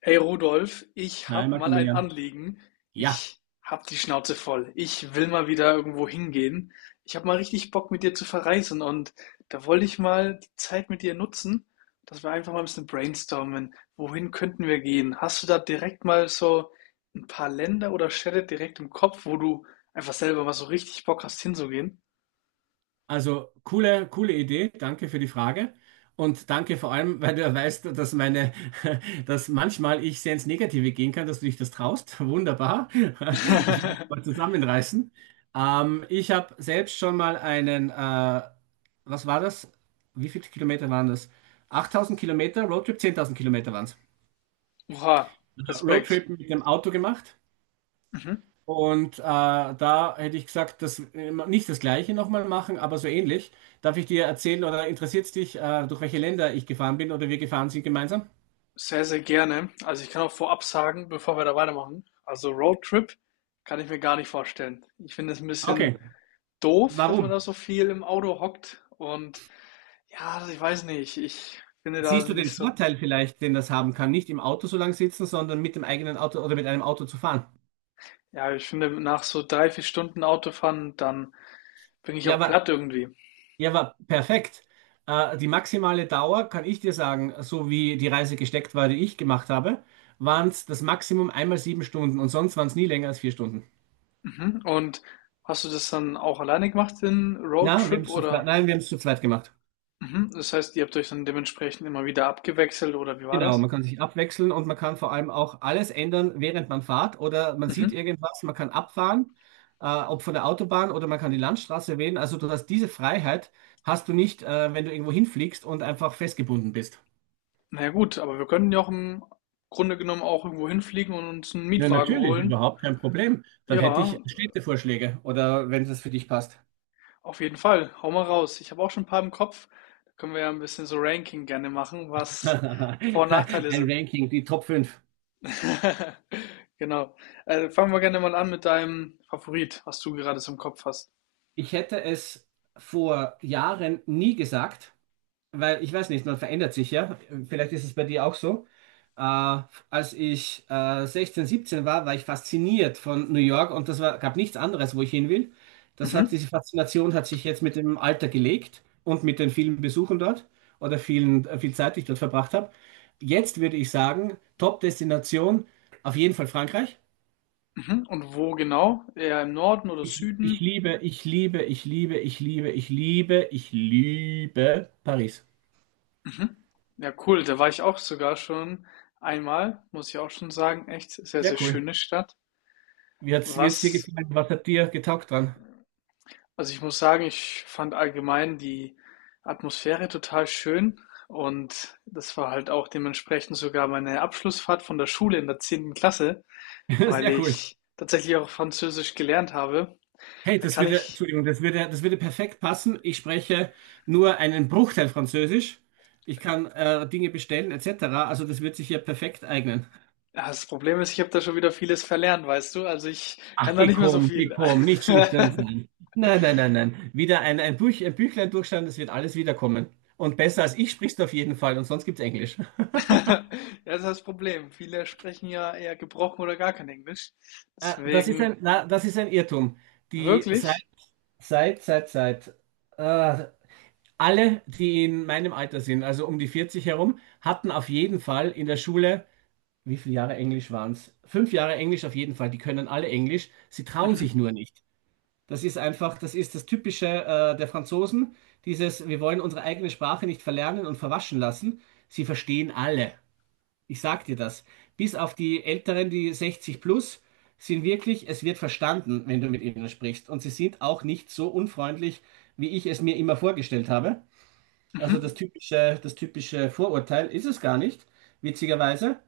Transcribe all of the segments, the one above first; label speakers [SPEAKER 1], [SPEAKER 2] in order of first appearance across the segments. [SPEAKER 1] Hey Rudolf, ich
[SPEAKER 2] Hi
[SPEAKER 1] hab mal ein
[SPEAKER 2] Maximilian.
[SPEAKER 1] Anliegen.
[SPEAKER 2] Ja,
[SPEAKER 1] Ich hab die Schnauze voll. Ich will mal wieder irgendwo hingehen. Ich hab mal richtig Bock, mit dir zu verreisen und da wollte ich mal die Zeit mit dir nutzen, dass wir einfach mal ein bisschen brainstormen. Wohin könnten wir gehen? Hast du da direkt mal so ein paar Länder oder Städte direkt im Kopf, wo du einfach selber mal so richtig Bock hast, hinzugehen?
[SPEAKER 2] also coole Idee. Danke für die Frage. Und danke vor allem, weil du ja weißt, dass manchmal ich sehr ins Negative gehen kann, dass du dich das traust. Wunderbar. Ich werde mich mal zusammenreißen. Ich habe selbst schon mal was war das? Wie viele Kilometer waren das? 8.000 Kilometer Roadtrip, 10.000 Kilometer waren es.
[SPEAKER 1] Oha, Respekt.
[SPEAKER 2] Roadtrip mit dem Auto gemacht.
[SPEAKER 1] Mhm.
[SPEAKER 2] Und da hätte ich gesagt, dass nicht das Gleiche nochmal machen, aber so ähnlich. Darf ich dir erzählen oder interessiert es dich, durch welche Länder ich gefahren bin oder wir gefahren sind gemeinsam?
[SPEAKER 1] Sehr, sehr gerne. Also, ich kann auch vorab sagen, bevor wir da weitermachen, also Roadtrip kann ich mir gar nicht vorstellen. Ich finde es ein
[SPEAKER 2] Okay,
[SPEAKER 1] bisschen doof, dass man
[SPEAKER 2] warum?
[SPEAKER 1] da so viel im Auto hockt und ja, also ich weiß nicht, ich finde da
[SPEAKER 2] Siehst du den
[SPEAKER 1] nicht so.
[SPEAKER 2] Vorteil vielleicht, den das haben kann, nicht im Auto so lang sitzen, sondern mit dem eigenen Auto oder mit einem Auto zu fahren?
[SPEAKER 1] Ja, ich finde, nach so 3, 4 Stunden Autofahren, dann bin ich
[SPEAKER 2] Ja,
[SPEAKER 1] auch
[SPEAKER 2] aber,
[SPEAKER 1] platt irgendwie.
[SPEAKER 2] ja, aber perfekt. Die maximale Dauer, kann ich dir sagen, so wie die Reise gesteckt war, die ich gemacht habe, waren es das Maximum einmal sieben Stunden und sonst waren es nie länger als vier Stunden.
[SPEAKER 1] Mhm. Und hast du das dann auch alleine gemacht, den
[SPEAKER 2] Na, wir haben
[SPEAKER 1] Roadtrip
[SPEAKER 2] es zu zweit,
[SPEAKER 1] oder?
[SPEAKER 2] nein, wir haben es zu zweit gemacht.
[SPEAKER 1] Mhm, das heißt, ihr habt euch dann dementsprechend immer wieder abgewechselt oder wie war
[SPEAKER 2] Genau,
[SPEAKER 1] das?
[SPEAKER 2] man kann sich abwechseln und man kann vor allem auch alles ändern, während man fährt oder man sieht
[SPEAKER 1] Mhm.
[SPEAKER 2] irgendwas, man kann abfahren, ob von der Autobahn oder man kann die Landstraße wählen. Also du hast diese Freiheit, hast du nicht, wenn du irgendwo hinfliegst und einfach festgebunden bist.
[SPEAKER 1] Na ja gut, aber wir können ja auch im Grunde genommen auch irgendwo hinfliegen und uns einen
[SPEAKER 2] Ja,
[SPEAKER 1] Mietwagen
[SPEAKER 2] natürlich,
[SPEAKER 1] holen.
[SPEAKER 2] überhaupt kein Problem. Dann hätte
[SPEAKER 1] Ja,
[SPEAKER 2] ich Städtevorschläge oder wenn es für dich passt.
[SPEAKER 1] auf jeden Fall. Hau mal raus. Ich habe auch schon ein paar im Kopf. Da können wir ja ein bisschen so Ranking gerne machen, was Vor
[SPEAKER 2] Ein
[SPEAKER 1] und Nachteile sind.
[SPEAKER 2] Ranking, die Top fünf.
[SPEAKER 1] Genau. Fangen wir gerne mal an mit deinem Favorit, was du gerade so im Kopf hast.
[SPEAKER 2] Ich hätte es vor Jahren nie gesagt, weil ich weiß nicht, man verändert sich ja. Vielleicht ist es bei dir auch so. Äh, als ich 16, 17 war, war ich fasziniert von New York und das war, gab nichts anderes, wo ich hin will. Das hat,
[SPEAKER 1] Mhm.
[SPEAKER 2] diese Faszination hat sich jetzt mit dem Alter gelegt und mit den vielen Besuchen dort oder viel Zeit, die ich dort verbracht habe. Jetzt würde ich sagen, Top-Destination auf jeden Fall Frankreich.
[SPEAKER 1] Mhm. Und wo genau? Eher im Norden oder
[SPEAKER 2] Ich
[SPEAKER 1] Süden?
[SPEAKER 2] liebe, ich liebe, ich liebe, ich liebe, ich liebe, ich liebe Paris.
[SPEAKER 1] Mhm. Ja, cool. Da war ich auch sogar schon einmal, muss ich auch schon sagen. Echt sehr,
[SPEAKER 2] Sehr
[SPEAKER 1] sehr
[SPEAKER 2] cool.
[SPEAKER 1] schöne Stadt.
[SPEAKER 2] Wie wie dir
[SPEAKER 1] Was
[SPEAKER 2] gefallen? Was hat dir getaugt dran?
[SPEAKER 1] Also, ich muss sagen, ich fand allgemein die Atmosphäre total schön und das war halt auch dementsprechend sogar meine Abschlussfahrt von der Schule in der 10. Klasse, weil
[SPEAKER 2] Sehr cool.
[SPEAKER 1] ich tatsächlich auch Französisch gelernt habe.
[SPEAKER 2] Hey,
[SPEAKER 1] Da kann ich
[SPEAKER 2] Entschuldigung, das würde perfekt passen. Ich spreche nur einen Bruchteil Französisch. Ich kann Dinge bestellen, etc. Also das wird sich hier perfekt eignen.
[SPEAKER 1] Ja, das Problem ist, ich habe da schon wieder vieles verlernt, weißt du? Also, ich kann
[SPEAKER 2] Ach,
[SPEAKER 1] da nicht mehr so
[SPEAKER 2] geh
[SPEAKER 1] viel.
[SPEAKER 2] komm, nicht schüchtern sein. Nein, nein, nein, nein. Wieder ein Buch, ein Büchlein durchschauen, das wird alles wiederkommen. Und besser als ich sprichst du auf jeden Fall und sonst gibt's Englisch.
[SPEAKER 1] Ja, das ist das Problem. Viele sprechen ja eher gebrochen oder gar kein Englisch.
[SPEAKER 2] Das ist
[SPEAKER 1] Deswegen
[SPEAKER 2] das ist ein Irrtum. Die seit,
[SPEAKER 1] wirklich.
[SPEAKER 2] seit, seit, seit äh, Alle, die in meinem Alter sind, also um die 40 herum, hatten auf jeden Fall in der Schule, wie viele Jahre Englisch waren es? 5 Jahre Englisch auf jeden Fall, die können alle Englisch, sie trauen sich
[SPEAKER 1] Mhm,
[SPEAKER 2] nur nicht. Das ist das Typische der Franzosen, dieses, wir wollen unsere eigene Sprache nicht verlernen und verwaschen lassen. Sie verstehen alle. Ich sag dir das. Bis auf die Älteren, die 60 plus, sind wirklich, es wird verstanden, wenn du mit ihnen sprichst. Und sie sind auch nicht so unfreundlich, wie ich es mir immer vorgestellt habe. Also
[SPEAKER 1] mhm.
[SPEAKER 2] das typische Vorurteil ist es gar nicht, witzigerweise.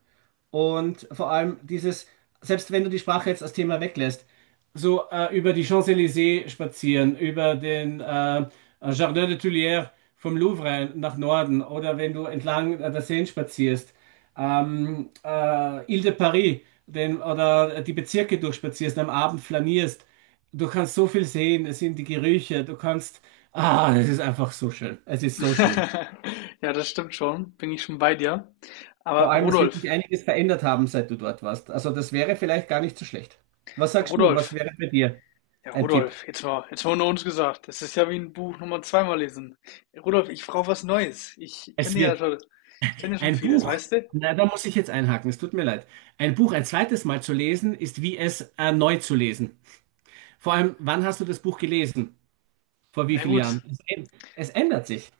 [SPEAKER 2] Und vor allem dieses, selbst wenn du die Sprache jetzt als Thema weglässt, über die Champs-Élysées spazieren, über den Jardin des Tuileries vom Louvre nach Norden oder wenn du entlang der Seine spazierst, Ile de Paris oder die Bezirke durchspazierst, am Abend flanierst. Du kannst so viel sehen, es sind die Gerüche, du kannst... Ah, es ist einfach so schön. Es ist so schön.
[SPEAKER 1] Ja, das stimmt schon. Bin ich schon bei dir.
[SPEAKER 2] Vor
[SPEAKER 1] Aber
[SPEAKER 2] allem, es wird
[SPEAKER 1] Rudolf,
[SPEAKER 2] sich einiges verändert haben, seit du dort warst. Also das wäre vielleicht gar nicht so schlecht. Was sagst du? Was
[SPEAKER 1] Rudolf,
[SPEAKER 2] wäre bei dir
[SPEAKER 1] ja,
[SPEAKER 2] ein Tipp?
[SPEAKER 1] Rudolf, jetzt mal unter uns gesagt. Das ist ja wie ein Buch nochmal zweimal lesen. Rudolf, ich brauche was Neues. Ich
[SPEAKER 2] Es
[SPEAKER 1] kenne ja
[SPEAKER 2] wird
[SPEAKER 1] schon, ich kenne ja schon
[SPEAKER 2] ein
[SPEAKER 1] vieles,
[SPEAKER 2] Buch,
[SPEAKER 1] weißt du?
[SPEAKER 2] na, Da muss ich jetzt einhaken, es tut mir leid. Ein Buch ein zweites Mal zu lesen, ist wie es neu zu lesen. Vor allem, wann hast du das Buch gelesen? Vor wie
[SPEAKER 1] Na
[SPEAKER 2] vielen
[SPEAKER 1] gut.
[SPEAKER 2] Jahren? Es ändert sich.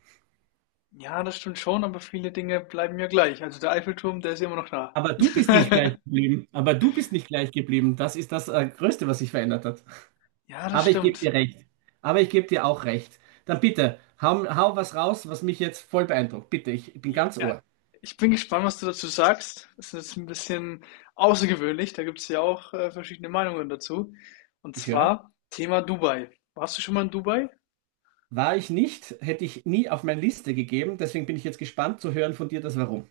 [SPEAKER 1] Ja, das stimmt schon, aber viele Dinge bleiben ja gleich. Also der Eiffelturm, der ist ja immer noch da.
[SPEAKER 2] Aber du bist nicht gleich geblieben. Aber du bist nicht gleich geblieben. Das ist das Größte, was sich verändert hat.
[SPEAKER 1] Ja, das
[SPEAKER 2] Aber ich gebe
[SPEAKER 1] stimmt.
[SPEAKER 2] dir recht. Aber ich gebe dir auch recht. Dann bitte, hau, hau was raus, was mich jetzt voll beeindruckt. Bitte, ich bin ganz
[SPEAKER 1] Ja,
[SPEAKER 2] Ohr.
[SPEAKER 1] ich bin gespannt, was du dazu sagst. Das ist jetzt ein bisschen außergewöhnlich. Da gibt es ja auch verschiedene Meinungen dazu. Und
[SPEAKER 2] Ich höre.
[SPEAKER 1] zwar Thema Dubai. Warst du schon mal in Dubai?
[SPEAKER 2] War ich nicht, hätte ich nie auf meine Liste gegeben. Deswegen bin ich jetzt gespannt zu hören von dir das Warum.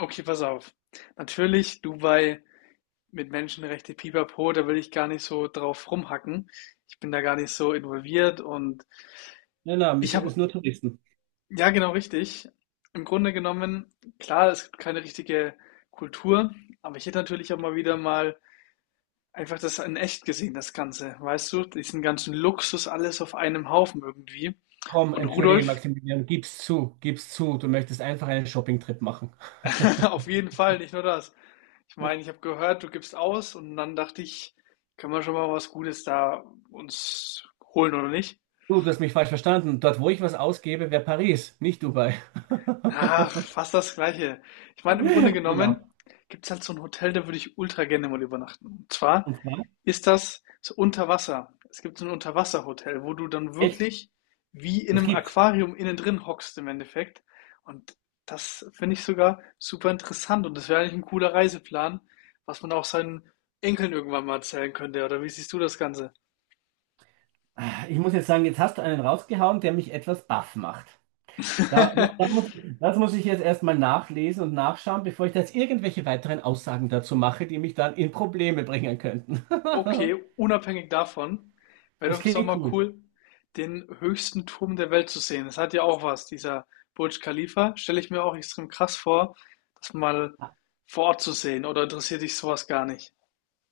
[SPEAKER 1] Okay, pass auf. Natürlich Dubai mit Menschenrechte, Pipapo, da will ich gar nicht so drauf rumhacken. Ich bin da gar nicht so involviert und
[SPEAKER 2] Nein, nein, wir
[SPEAKER 1] ich
[SPEAKER 2] sind es
[SPEAKER 1] habe,
[SPEAKER 2] nur Touristen.
[SPEAKER 1] ja genau richtig, im Grunde genommen, klar, es gibt keine richtige Kultur, aber ich hätte natürlich auch mal wieder mal einfach das in echt gesehen, das Ganze, weißt du? Diesen ganzen Luxus, alles auf einem Haufen irgendwie.
[SPEAKER 2] Komm,
[SPEAKER 1] Und
[SPEAKER 2] entschuldige
[SPEAKER 1] Rudolf,
[SPEAKER 2] Maximilian, gib's zu, gib's zu. Du möchtest einfach einen Shopping-Trip machen.
[SPEAKER 1] auf jeden Fall, nicht nur das. Ich meine, ich habe gehört, du gibst aus und dann dachte ich, können wir schon mal was Gutes da uns holen oder nicht?
[SPEAKER 2] Du hast mich falsch verstanden. Dort, wo ich was ausgebe, wäre Paris, nicht Dubai.
[SPEAKER 1] Ach, fast das Gleiche. Ich meine, im Grunde
[SPEAKER 2] Genau.
[SPEAKER 1] genommen gibt es halt so ein Hotel, da würde ich ultra gerne mal übernachten. Und zwar
[SPEAKER 2] Und zwar?
[SPEAKER 1] Ist das so unter Wasser? Es gibt so ein Unterwasserhotel, wo du dann
[SPEAKER 2] Echt?
[SPEAKER 1] wirklich wie in
[SPEAKER 2] Das
[SPEAKER 1] einem
[SPEAKER 2] gibt's.
[SPEAKER 1] Aquarium innen drin hockst im Endeffekt. Und das finde ich sogar super interessant. Und das wäre eigentlich ein cooler Reiseplan, was man auch seinen Enkeln irgendwann mal erzählen könnte, oder wie siehst du das Ganze?
[SPEAKER 2] Ich muss jetzt sagen, jetzt hast du einen rausgehauen, der mich etwas baff macht. Da, da muss, das muss ich jetzt erstmal nachlesen und nachschauen, bevor ich da jetzt irgendwelche weiteren Aussagen dazu mache, die mich dann in Probleme bringen könnten.
[SPEAKER 1] Okay, unabhängig davon, wäre
[SPEAKER 2] Es
[SPEAKER 1] doch es doch
[SPEAKER 2] klingt
[SPEAKER 1] mal
[SPEAKER 2] cool.
[SPEAKER 1] cool, den höchsten Turm der Welt zu sehen. Das hat ja auch was, dieser Burj Khalifa. Stelle ich mir auch extrem krass vor, das mal vor Ort zu sehen. Oder interessiert dich sowas gar nicht?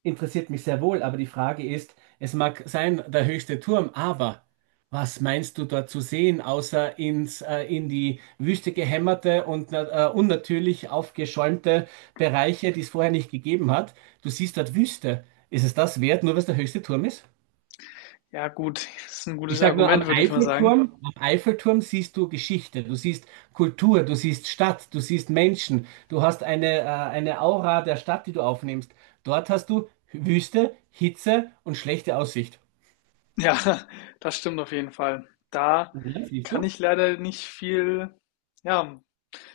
[SPEAKER 2] Interessiert mich sehr wohl, aber die Frage ist, es mag sein, der höchste Turm, aber was meinst du dort zu sehen, außer in die Wüste gehämmerte und unnatürlich aufgeschäumte Bereiche, die es vorher nicht gegeben hat? Du siehst dort Wüste. Ist es das wert, nur weil es der höchste Turm ist?
[SPEAKER 1] Ja, gut, das ist ein
[SPEAKER 2] Ich
[SPEAKER 1] gutes
[SPEAKER 2] sage nur,
[SPEAKER 1] Argument, würde ich mal sagen.
[SPEAKER 2] Am Eiffelturm siehst du Geschichte, du siehst Kultur, du siehst Stadt, du siehst Menschen, du hast eine Aura der Stadt, die du aufnimmst. Dort hast du Wüste, Hitze und schlechte Aussicht.
[SPEAKER 1] Ja, das stimmt auf jeden Fall. Da
[SPEAKER 2] Ja, siehst
[SPEAKER 1] kann
[SPEAKER 2] du?
[SPEAKER 1] ich leider nicht viel, ja,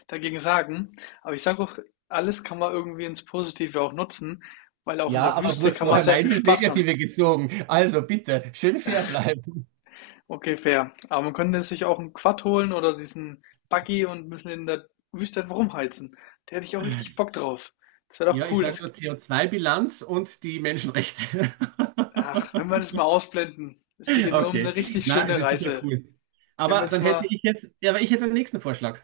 [SPEAKER 1] dagegen sagen. Aber ich sage auch, alles kann man irgendwie ins Positive auch nutzen, weil auch in
[SPEAKER 2] Ja,
[SPEAKER 1] der
[SPEAKER 2] aber du
[SPEAKER 1] Wüste
[SPEAKER 2] hast
[SPEAKER 1] kann man
[SPEAKER 2] vorher
[SPEAKER 1] sehr viel
[SPEAKER 2] meins ins
[SPEAKER 1] Spaß haben.
[SPEAKER 2] Negative gezogen. Also bitte, schön fair bleiben.
[SPEAKER 1] Okay, fair. Aber man könnte sich auch 'n Quad holen oder diesen Buggy und 'n bisschen in der Wüste einfach rumheizen. Da hätte ich auch richtig Bock drauf. Das wäre
[SPEAKER 2] Ja,
[SPEAKER 1] doch
[SPEAKER 2] ich
[SPEAKER 1] cool.
[SPEAKER 2] sage
[SPEAKER 1] Das
[SPEAKER 2] nur CO2-Bilanz und die Menschenrechte.
[SPEAKER 1] Ach, wenn wir das mal ausblenden. Es geht hier nur um eine
[SPEAKER 2] Okay,
[SPEAKER 1] richtig
[SPEAKER 2] na, es
[SPEAKER 1] schöne
[SPEAKER 2] ist sicher
[SPEAKER 1] Reise.
[SPEAKER 2] cool.
[SPEAKER 1] Wir haben
[SPEAKER 2] Aber
[SPEAKER 1] jetzt
[SPEAKER 2] dann hätte
[SPEAKER 1] mal
[SPEAKER 2] ich jetzt, ja, aber ich hätte den nächsten Vorschlag.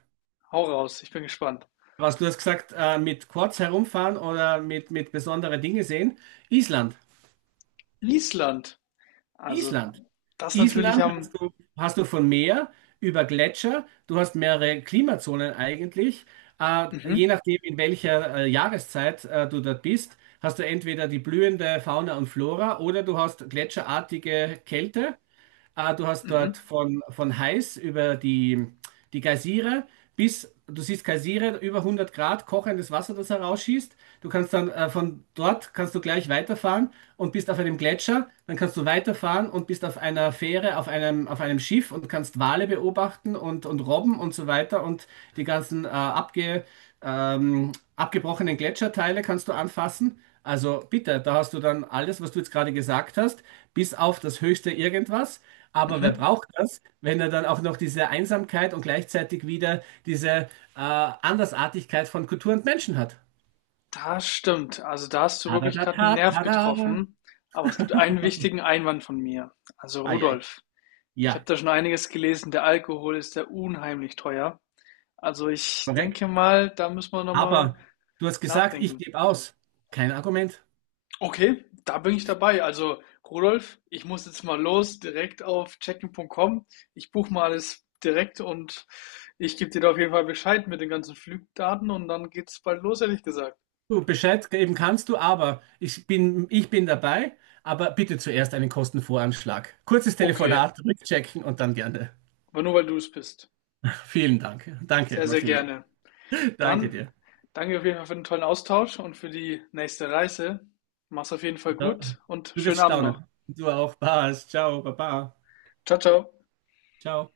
[SPEAKER 1] Hau raus, ich bin gespannt.
[SPEAKER 2] Was du hast gesagt, mit Quads herumfahren oder mit besondere Dinge sehen. Island.
[SPEAKER 1] Island. Also,
[SPEAKER 2] Island.
[SPEAKER 1] das natürlich
[SPEAKER 2] Island
[SPEAKER 1] am.
[SPEAKER 2] hast du von Meer über Gletscher. Du hast mehrere Klimazonen eigentlich. Je
[SPEAKER 1] Mhm,
[SPEAKER 2] nachdem, in welcher Jahreszeit du dort bist, hast du entweder die blühende Fauna und Flora oder du hast gletscherartige Kälte. Du hast
[SPEAKER 1] mhm,
[SPEAKER 2] dort von heiß über die Geysire bis, du siehst Geysire, über 100 Grad kochendes Wasser, das herausschießt. Du kannst dann von dort kannst du gleich weiterfahren und bist auf einem Gletscher. Dann kannst du weiterfahren und bist auf einer Fähre, auf einem Schiff und kannst Wale beobachten und Robben und so weiter und die ganzen abgebrochenen Gletscherteile kannst du anfassen. Also bitte, da hast du dann alles, was du jetzt gerade gesagt hast, bis auf das höchste Irgendwas. Aber wer
[SPEAKER 1] mhm.
[SPEAKER 2] braucht das, wenn er dann auch noch diese Einsamkeit und gleichzeitig wieder diese Andersartigkeit von Kultur und Menschen hat?
[SPEAKER 1] Das stimmt. Also, da hast du wirklich gerade
[SPEAKER 2] Tadadata,
[SPEAKER 1] einen Nerv
[SPEAKER 2] tada.
[SPEAKER 1] getroffen. Aber es gibt einen wichtigen Einwand von mir, also
[SPEAKER 2] Ai, ai.
[SPEAKER 1] Rudolf. Ich habe
[SPEAKER 2] Ja,
[SPEAKER 1] da schon einiges gelesen. Der Alkohol ist ja unheimlich teuer. Also ich
[SPEAKER 2] korrekt.
[SPEAKER 1] denke mal, da müssen wir nochmal
[SPEAKER 2] Aber du hast gesagt, ich
[SPEAKER 1] nachdenken.
[SPEAKER 2] gebe aus. Kein Argument.
[SPEAKER 1] Okay, da bin ich dabei. Also Rudolf, ich muss jetzt mal los, direkt auf checken.com. Ich buche mal alles direkt und ich gebe dir da auf jeden Fall Bescheid mit den ganzen Flugdaten und dann geht's bald los, ehrlich gesagt.
[SPEAKER 2] Du Bescheid geben kannst du, aber ich bin dabei, aber bitte zuerst einen Kostenvoranschlag. Kurzes
[SPEAKER 1] Okay,
[SPEAKER 2] Telefonat, rückchecken und dann gerne.
[SPEAKER 1] aber nur weil du es bist.
[SPEAKER 2] Vielen Dank. Danke,
[SPEAKER 1] Sehr, sehr
[SPEAKER 2] Maximilian.
[SPEAKER 1] gerne.
[SPEAKER 2] Danke
[SPEAKER 1] Dann
[SPEAKER 2] dir.
[SPEAKER 1] danke auf jeden Fall für den tollen Austausch und für die nächste Reise. Mach's auf jeden Fall
[SPEAKER 2] Da-
[SPEAKER 1] gut und
[SPEAKER 2] Du
[SPEAKER 1] schönen
[SPEAKER 2] wirst
[SPEAKER 1] Abend noch.
[SPEAKER 2] staunen. Du auch. Passt. Ciao, Baba.
[SPEAKER 1] Ciao, ciao.
[SPEAKER 2] Ciao.